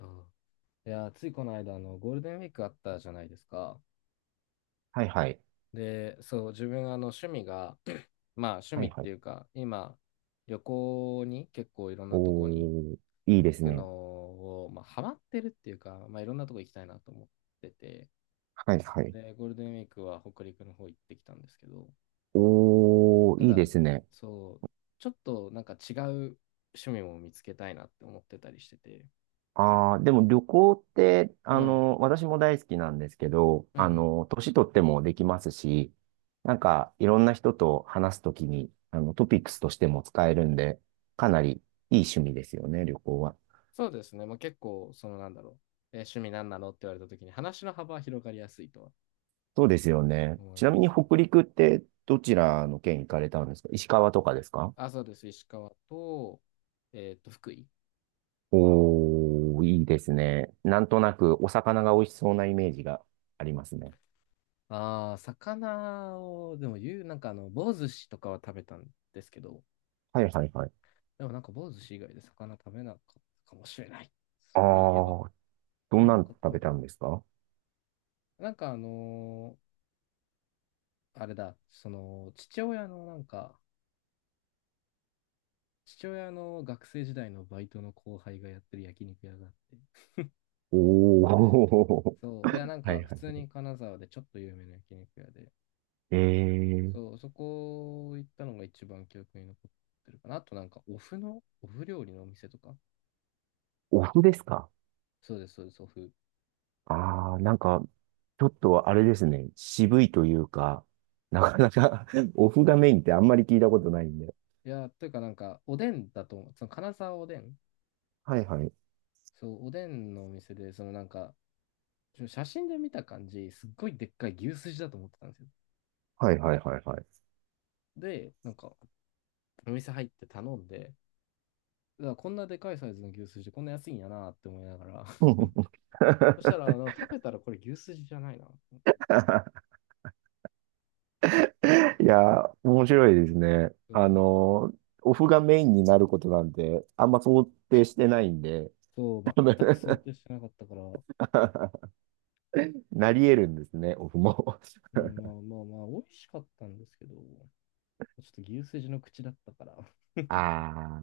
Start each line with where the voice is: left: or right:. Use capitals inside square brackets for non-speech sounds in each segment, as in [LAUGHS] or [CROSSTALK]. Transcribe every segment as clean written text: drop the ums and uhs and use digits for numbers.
left: あいやー、ついこの間、ゴールデンウィークあったじゃないですか。
right: はいはい。
left: で、そう、自分、趣味が、[CLEARS THROAT] まあ、趣
right: は
left: 味
right: い
left: っ
right: は
left: て
right: い。
left: いうか、今、旅行に結構いろんなとこに
right: おー、いいで
left: 行
right: す
left: くの
right: ね。
left: を、まあ、ハマってるっていうか、まあ、いろんなとこ行きたいなと思ってて、
right: はいはい。
left: で、ゴールデンウィークは北陸の方行ってきたんですけど、
right: おー、
left: た
right: いいで
left: だ、
right: すね。
left: そう、ちょっとなんか違う趣味も見つけたいなって思ってたりしてて、
right: あー、でも旅行って、
left: はい。
right: 私も大好きなんですけど、
left: うんうん、
right: 年取ってもできますし、なんか、いろんな人と話すときに、トピックスとしても使えるんで、かなりいい趣味ですよね、旅行は。
left: そうですね。もう結構、その、なんだろう。趣味なんなのって言われたときに話の幅は広がりやすいとは
right: そうですよね。
left: 思い
right: ちなみ
left: ま
right: に
left: す。
right: 北陸ってどちらの県行かれたんですか？石川とかですか？
left: あ、そうです。石川と、福井。
right: おー、いいですね。なんとなくお魚が美味しそうなイメージがありますね。
left: ああ、魚を、でも言う、なんか棒寿司とかは食べたんですけど、
right: はいはいはい。
left: でもなんか棒寿司以外で魚食べなかったかもしれない。
right: あ
left: そういえば。
right: ー、ど
left: え、
right: ん
left: な
right: な
left: ん
right: の
left: か食
right: 食
left: べ
right: べ
left: た
right: た
left: か
right: んですか？
left: な。なんかあれだ、父親の学生時代のバイトの後輩がやってる焼肉屋があって、
right: おー、
left: そう、いや、
right: [LAUGHS]
left: なん
right: は
left: か、
right: い
left: 普
right: は
left: 通に
right: い。
left: 金沢でちょっと有名な焼肉屋で、
right: えー、
left: そう、そこ行ったのが一番記憶に残ってるかな。あと、なんか、お麩料理のお店とか。
right: お麩ですか？
left: そうです、そうです、お麩。
right: あー、なんか、ちょっとあれですね。渋いというか、なかなか [LAUGHS] お麩がメインってあんまり聞いたことないんで。
left: いや、というか、なんか、おでんだと思う。その金沢おでん。
right: はいはい。
left: そう、おでんのお店で、そのなんか、写真で見た感じ、すっごいでっかい牛すじだと思ってたんですよ。
right: はいはいはいはい。
left: で、なんか、お店入って頼んで、うわ、こんなでかいサイズの牛すじ、こんな安いんやなって思いながら、[LAUGHS] そしたら、
right: [LAUGHS]
left: 食べたらこれ牛すじじゃないな。
right: いや、面白いですね。
left: うん、
right: オフがメインになることなんて、あんま想定してないんで、
left: そう、
right: 多分
left: 全く想定してなかったから、う
right: [LAUGHS] なり得るんですね、オフも。
left: ん、まあまあまあ、美味しかったんですけど、ちょっと牛すじの口だったから、
right: ああ、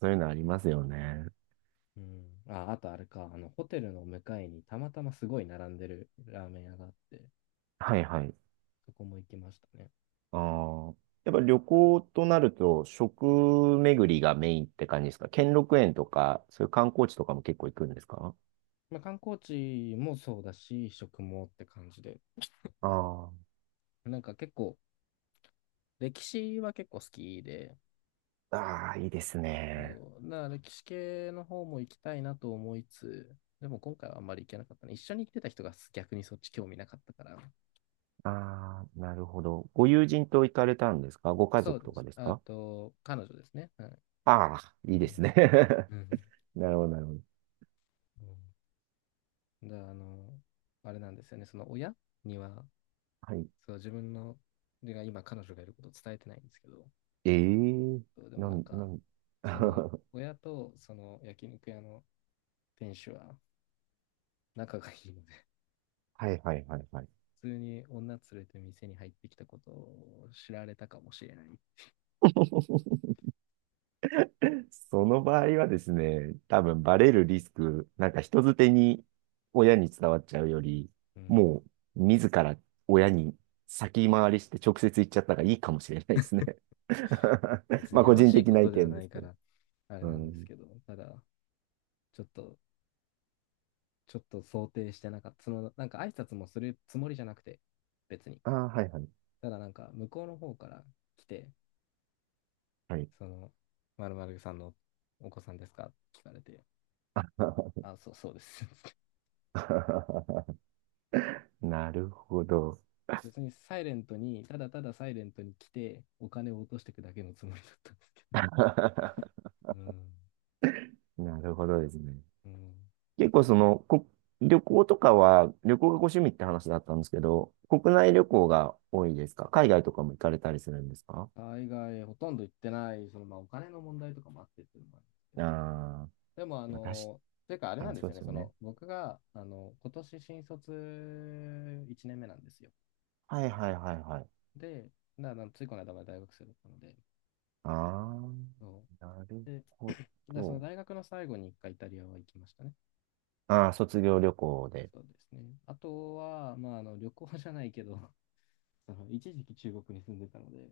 right: そういうのありますよね。
left: うん。あ、あとあれか、ホテルの向かいにたまたますごい並んでるラーメン屋があって、
right: はいはい。
left: そこも行きましたね。
right: あー、やっぱ旅行となると、食巡りがメインって感じですか？兼六園とか、そういう観光地とかも結構行くんですか？
left: まあ、観光地もそうだし、食もって感じで、
right: あ
left: なんか結構、歴史は結構好きで、
right: あ、ああ、いいですね。
left: そうな歴史系の方も行きたいなと思いつつ、でも今回はあんまり行けなかったね。一緒に行ってた人が逆にそっち興味なかったから、
right: ああ、なるほど。ご友人と行かれたんですか？ご家
left: そう
right: 族
left: で
right: とか
left: す。
right: です
left: あ
right: か？
left: と、彼女ですね。はい。
right: ああ、いい
left: う
right: です
left: ん。
right: ね。[LAUGHS]
left: うん。
right: なるほど、なるほど。
left: で、あれなんですよね。その親には、
right: はい。
left: そう、自分が今彼女がいることを伝えてないんですけど、
right: ええ、
left: そう。でも
right: な
left: なん
right: ん、な
left: か、
right: ん、[LAUGHS]
left: その、
right: は
left: 親とその焼肉屋の店主は仲がいいので、
right: いはいはいはい。
left: 普通に女連れて店に入ってきたことを知られたかもしれない。
right: その場合はですね、多分バレるリスク、なんか人づてに親に伝わっちゃうより、
left: うん。
right: もう自ら親に先回りして直接言っちゃった方がいいかもしれないですね。[LAUGHS]
left: 別
right: ま
left: に
right: あ
left: や
right: 個
left: ま
right: 人
left: しい
right: 的
left: こ
right: な
left: と
right: 意
left: では
right: 見で
left: ない
right: す
left: か
right: けど。
left: ら、あれ
right: う
left: なんです
right: ん。
left: けど、ただ、ちょっとちょっと想定してなかった。なんか挨拶もするつもりじゃなくて、別に。
right: ああ、はいはい。
left: ただなんか、向こうの方から来て、
right: はい。
left: その、丸るさんのお子さんですか？聞かれて、あ、そう、そうです。[LAUGHS]
right: [LAUGHS] なるほど。
left: 別にサイレントに、ただただサイレントに来て、お金を落としていくだけのつもりだったんですけ
right: [LAUGHS]
left: ど。うん、
right: なるほどですね。
left: うん、み
right: 結
left: た
right: 構
left: いな。
right: その、こ、旅行とかは、旅行がご趣味って話だったんですけど、国内旅行が多いですか？海外とかも行かれたりするんですか？
left: 海外ほとんど行ってない、まあ、お金の問題とかもあってっていうのもあるんですけ
right: あ
left: ど、
right: あー、
left: でも、
right: まあ、確
left: というか、あれ
right: か
left: なん
right: に
left: で
right: そ
left: す
right: う
left: よ
right: で
left: ね、
right: すよね。
left: 僕が、今年新卒1年目なんですよ。
right: はいはいはいはい。
left: で、だからついこの間まで大学生だったので、
right: あ
left: そ
right: あ、なる
left: うで、
right: ほ
left: [CLEARS THROAT] その
right: ど。
left: 大学の最後に一回イタリアは行きましたね。
right: ああ、卒業旅行で。
left: そうですね。あとは、まあ、旅行じゃないけど、[LAUGHS] その一時期中国に住んでたので、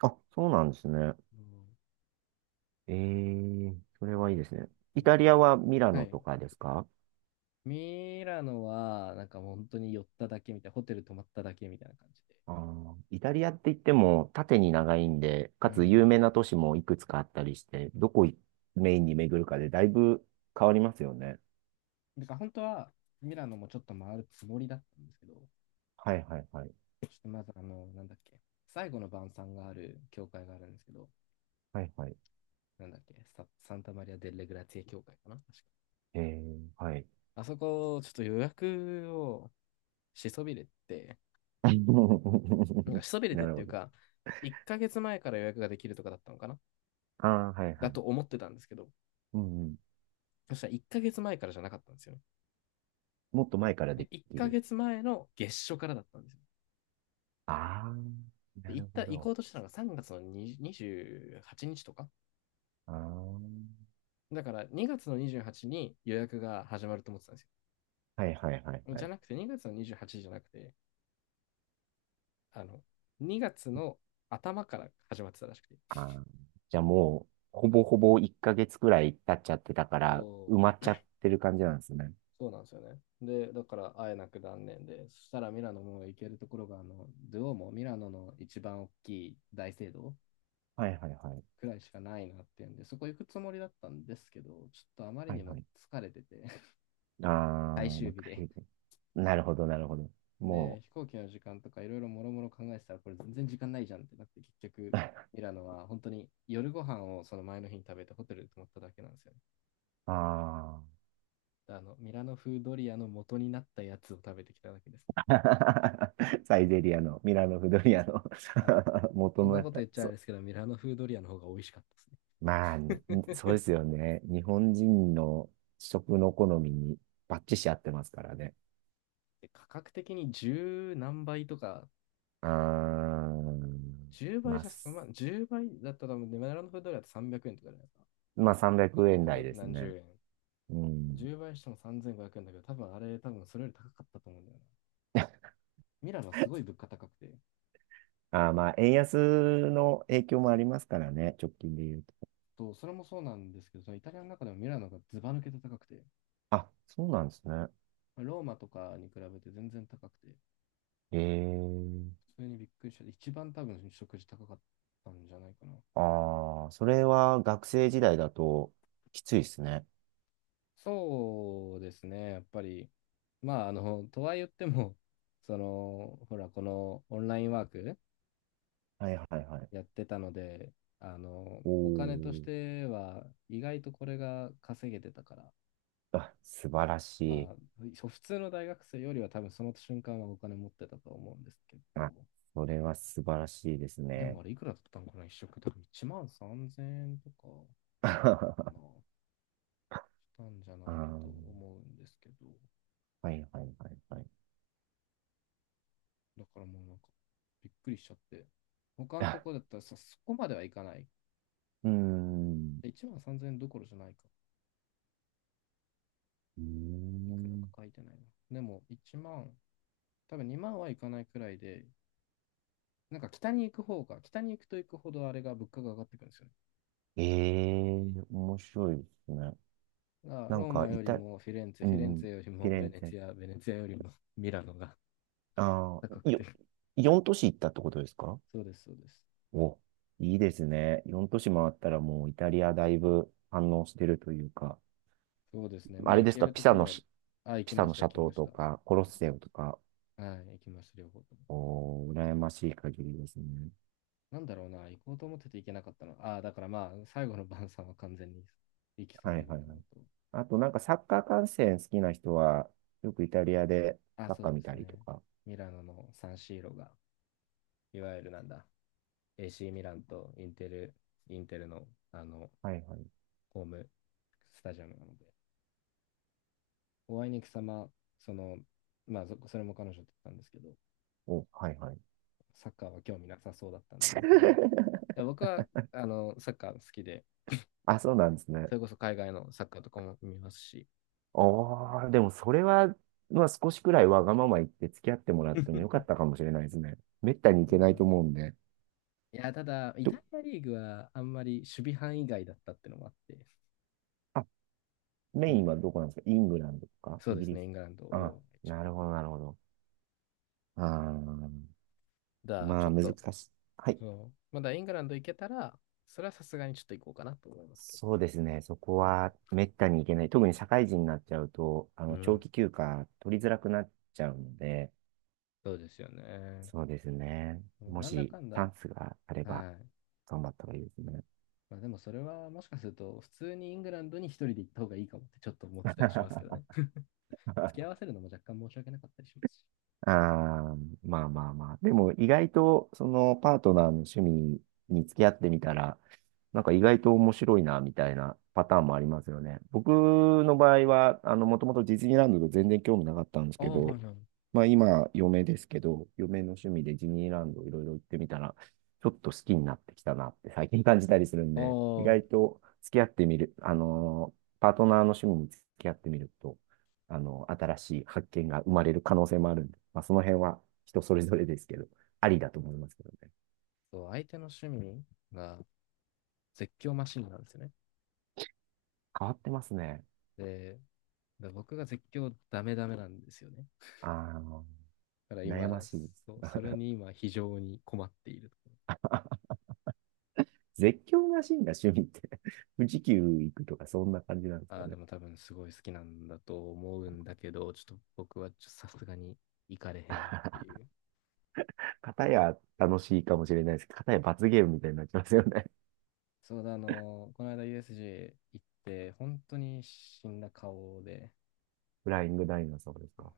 right: あ、そうなんですね。
left: うんっ
right: ええ、それ
left: て
right: は
left: い
right: いい
left: う、
right: ですね。イタリアはミラ
left: うん、は
right: ノ
left: い。
right: とかですか？
left: ミラノは、なんかもう本当に寄っただけみたいな、ホテル泊まっただけみたいな感じで。
right: あー、イタリアって言っても縦に長いんで、
left: う
right: かつ有
left: ん。
right: 名な都市もいくつかあったりして、どこいメインに巡るかでだいぶ変わりますよね。
left: だから本当はミラノもちょっと回るつもりだったんですけど、ちょ
right: はいはいはい。
left: っとまずなんだっけ、最後の晩餐がある教会があるんですけど、
right: はいはい。
left: なんだっけ、ササンタマリア・デ・レグラツィエ教会かな、確か。
right: えー、はい。
left: あそこ、ちょっと予約をしそびれて、なんか
right: [LAUGHS]
left: しそびれ
right: な
left: てっ
right: る
left: てい
right: ほ
left: う
right: ど。
left: か、1ヶ月前から予約ができるとかだったのかな、
right: ああ、はいは
left: だ
right: い。
left: と思ってたんですけど、
right: うんうん。
left: そしたら1ヶ月前からじゃなかったんですよ
right: もっと前から
left: ね。
right: で
left: 1
right: きる。
left: ヶ月前の月初からだったんですよ。
right: ああ、
left: で、
right: な
left: 行っ
right: る
left: た、
right: ほ
left: 行こ
right: ど。
left: うとしたのが3月の20、 28日とか
right: ああ、
left: だから、2月の28日にちに予約が始まると思ってたんです
right: はいはいはい
left: よ。
right: は
left: じゃ
right: い。
left: なくて2月の28日じゃなくて、あの、2月の頭から始まってたらしくて。
right: ああ、じゃあもう、ほぼほぼ1ヶ月くらい経っちゃってたから、埋
left: そう、
right: まっちゃってる感じなんですね。
left: そうなんですよね。で、だから会えなく断念で、そしたらミラノも行けるところが、ドゥオもミラノの一番大きい大聖堂
right: はいはいはい。
left: くらいしかないなっていうんで、そこ行くつもりだったんですけど、ちょっとあまり
right: は
left: に
right: いは
left: も
right: い。
left: 疲れてて、[LAUGHS]
right: あ
left: 最
right: あ、ま
left: 終
right: あ、
left: 日で、
right: 海外。なるほど、なるほど。も
left: 飛行機の時間とかいろいろもろもろ考えてたら、これ全然時間ないじゃんってなって、結局、
right: う、[LAUGHS]
left: ミラノは本当に夜ご飯をその前の日に食べてホテルで泊まっただけなんですよね。
right: ああ。
left: で、ミラノ風ドリアの元になったやつを食べてきただけですね。
right: [LAUGHS] サイゼリアの、ミラノフドリアの
left: あの、
right: [LAUGHS] 元
left: こん
right: の
left: な
right: やっ
left: こと
right: た。
left: 言っちゃあ
right: そ
left: れ
right: う。
left: ですけど、ミラノ風ドリアの方が美味しかったです
right: まあね、そうで
left: ね。
right: す
left: [LAUGHS]
right: よね。日本人の食の好みにバッチシ合ってますからね。
left: で、価格的に十何倍とか、
right: うーん。
left: 10倍
right: まあ、
left: じゃ済ま
right: す
left: ん、10倍だったら多分、ミラノ風ドリアって300円とかじゃないですか。
right: まあ、300円台で
left: 350、
right: す
left: 何
right: ね。
left: 十円。
right: うん。
left: 10倍しても3500円だけど、多分あれ、多分それより高かったと思うんだよな。ミラノはすごい物価高くて、
right: あー、まあ、円安の影響もありますからね、直近で言うと。
left: とそれもそうなんですけど、そのイタリアの中でもミラノがずば抜けて高くて、
right: あ、そうなんですね。
left: まあローマとかに比べて全然高くて、
right: ええ、
left: それにびっくりして、一番多分食事高かったんじゃないかな。
right: ああ、それは学生時代だときついですね。
left: そうですね、やっぱり、まあ、とは言っても、ほら、このオンラインワーク
right: はいはいはい。
left: やってたので、
right: お
left: お金とし
right: ー。
left: ては意外とこれが稼げてたから、
right: あ、素晴らし
left: ま
right: い。
left: あ、普通の大学生よりは多分その瞬間はお金持ってたと思うんですけ
right: あ、
left: ど、
right: それは素晴らしいです
left: で
right: ね。
left: もあれいくらだったのかな、一食多分1万3000円とか、
right: [LAUGHS] あ
left: まあ、したんじゃないかと
right: ー、
left: 思うんですけど、
right: はいはいはいはい。
left: だからもうなんか、びっくりしちゃって、他の
right: あ、
left: とこだったらさ、そこまではいかない。
right: うーん。
left: 1万3000円どころじゃないか。
right: うー
left: いくらか
right: ん。
left: 書いてないな。でも1万、多分2万はいかないくらいで、なんか北に行くと行くほどあれが物価が上がってくるんですよね。
right: ええ、面白いですね。
left: あ、
right: なん
left: ロー
right: か、
left: マ
right: い
left: より
right: た、
left: もフィレンツェ、
right: う
left: フィレ
right: ん
left: ン
right: うん、
left: ツェより
right: フィ
left: も
right: レ
left: ベ
right: ン
left: ネ
right: ツェ。
left: ツィア、ベネツィアよりもミラノが
right: あ
left: 高
right: あ、
left: くて。
right: よ、
left: [LAUGHS]
right: 4都市行ったってことですか？
left: そうです、そうです。
right: お、いいですね。4都市回ったらもうイタリアだいぶ反応してるというか、
left: そうですね。ま
right: あ
left: あ、
right: れ
left: 行
right: です
left: け
right: か、
left: る
right: ピ
left: と
right: サ
left: ころ
right: のし、
left: は、あ、行
right: ピ
left: き
right: サ
left: ま
right: の
left: した、行
right: 斜
left: きま
right: 塔
left: し
right: と
left: た。
right: か、コロッセオとか、
left: はい、行きました、両方とも。
right: おー、羨ましい限りですね。
left: なんだろうな、行こうと思ってて行けなかったの。ああ、だからまあ、最後の晩餐は完全に行きそ
right: は
left: び
right: い
left: れ
right: はい
left: たの
right: はい。
left: と。
right: あとなんかサッカー観戦好きな人は、よくイタリアで
left: あ、
right: サッ
left: そ
right: カ
left: う
right: ー
left: で
right: 見
left: す
right: たりと
left: ね。
right: か。
left: ミラノのサンシーロが、いわゆるなんだ、AC ミランとインテル、インテルの、
right: はいはい。
left: ホームスタジアムなので。お会いに行く様、その、まあ、それも彼女だったんですけど、
right: お、はいはい。
left: サッカーは興味なさそうだったんで、うん、
right: [LAUGHS]
left: いや、僕はサッカー好きで、
right: あ、そうなんですね。
left: それこそ海外のサッカーとかも見ますし、
right: おー、でもそれは、まあ少しくらいわがまま言って付き合ってもらってもよ
left: [LAUGHS]
right: か
left: う
right: ったかもしれないですね。めったに行
left: ん。
right: けないと思うんで。
left: いや、ただ、イ
right: ちょ
left: タリアリーグはあんまり守備範囲外だったってのもあって、
right: あメ
left: そ
right: イン
left: う、
right: はどこなんですか？イングランドとか
left: そう
right: イ
left: で
right: ギ
left: す
right: リス？
left: ね、イングランド
right: あ、
left: を一
right: なる
left: 番。
right: ほど、なるほど。あー、
left: だから、ち
right: ま
left: ょ
right: あ、
left: っ
right: 難
left: と、
right: しい。はい。
left: そう、まだイングランド行けたら、それはさすがにちょっと行こうかなと思いますけど。
right: そうですね。そこはめったに行けない。特に社会人になっちゃうと、
left: う
right: 長
left: ん。
right: 期休暇取りづらくなっちゃうので、
left: そうですよね。
right: そうですね。
left: もう
right: も
left: なんだ
right: し
left: かん
right: チャ
left: だ、
right: ンスがあれば、
left: はい。
right: 頑張った方がいいですね。
left: まあ、でもそれはもしかすると普通にイングランドに一人で行った方がいいかもってちょっと思ってたりしますけどね。
right: [LAUGHS]
left: [LAUGHS] 付き合わせるのも若干申し訳なかったりしますし。
right: ああ、まあまあまあ。でも意外と、そのパートナーの趣味に付き合ってみたら、なんか意外と面白いな、みたいなパターンもありますよね。僕の場合は、もともとディズニーランドと全然興味なかったんです
left: ああ、
right: け
left: はいは
right: ど、
left: い。ああ、
right: まあ今、嫁ですけど、嫁の趣味でディズニーランドいろいろ行ってみたら、ちょっと好きになってきたなって最近感じたりするんで、意
left: そ
right: 外と付き合ってみる、あのーパートナーの趣味に付き合ってみると、新しい発見が生まれる可能性もあるんで、まあ、その辺は人それぞれですけど、ありだと思いますけどね。
left: う、相手の趣味が絶叫マシンなんですよね。
right: 変わってますね。
left: で、で僕が絶叫ダメダメなんですよね。
right: あの、
left: だから
right: 悩ま
left: 今、
right: しいです。
left: そう、それに今非常に困っているところ。
right: 絶叫マシンが趣味って [LAUGHS] 富士急行くとかそんな感じなんです
left: あ
right: か
left: あ、で
right: ね。
left: も多分すごい好きなんだと思うんだけど、ちょっと僕はさすがに行かれへんっていう。
right: 片や楽しいかもしれないですけど、片や罰ゲームみたいになっちゃいますよね。
left: そうだ、この間 U S G 行って、本当に死んだ顔で、
right: [LAUGHS] フライングダイナソーです
left: うん。
right: か。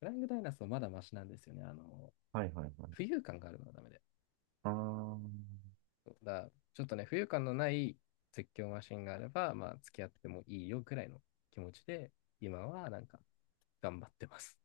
left: フライングダイナソーまだマシなんですよね。
right: はいはいは
left: 浮
right: い。
left: 遊感があるのはダメで。
right: あー
left: そうだから、ちょっとね、浮遊感のない絶叫マシンがあれば、まあ、付き合ってもいいよくらいの気持ちで、今はなんか頑張ってます。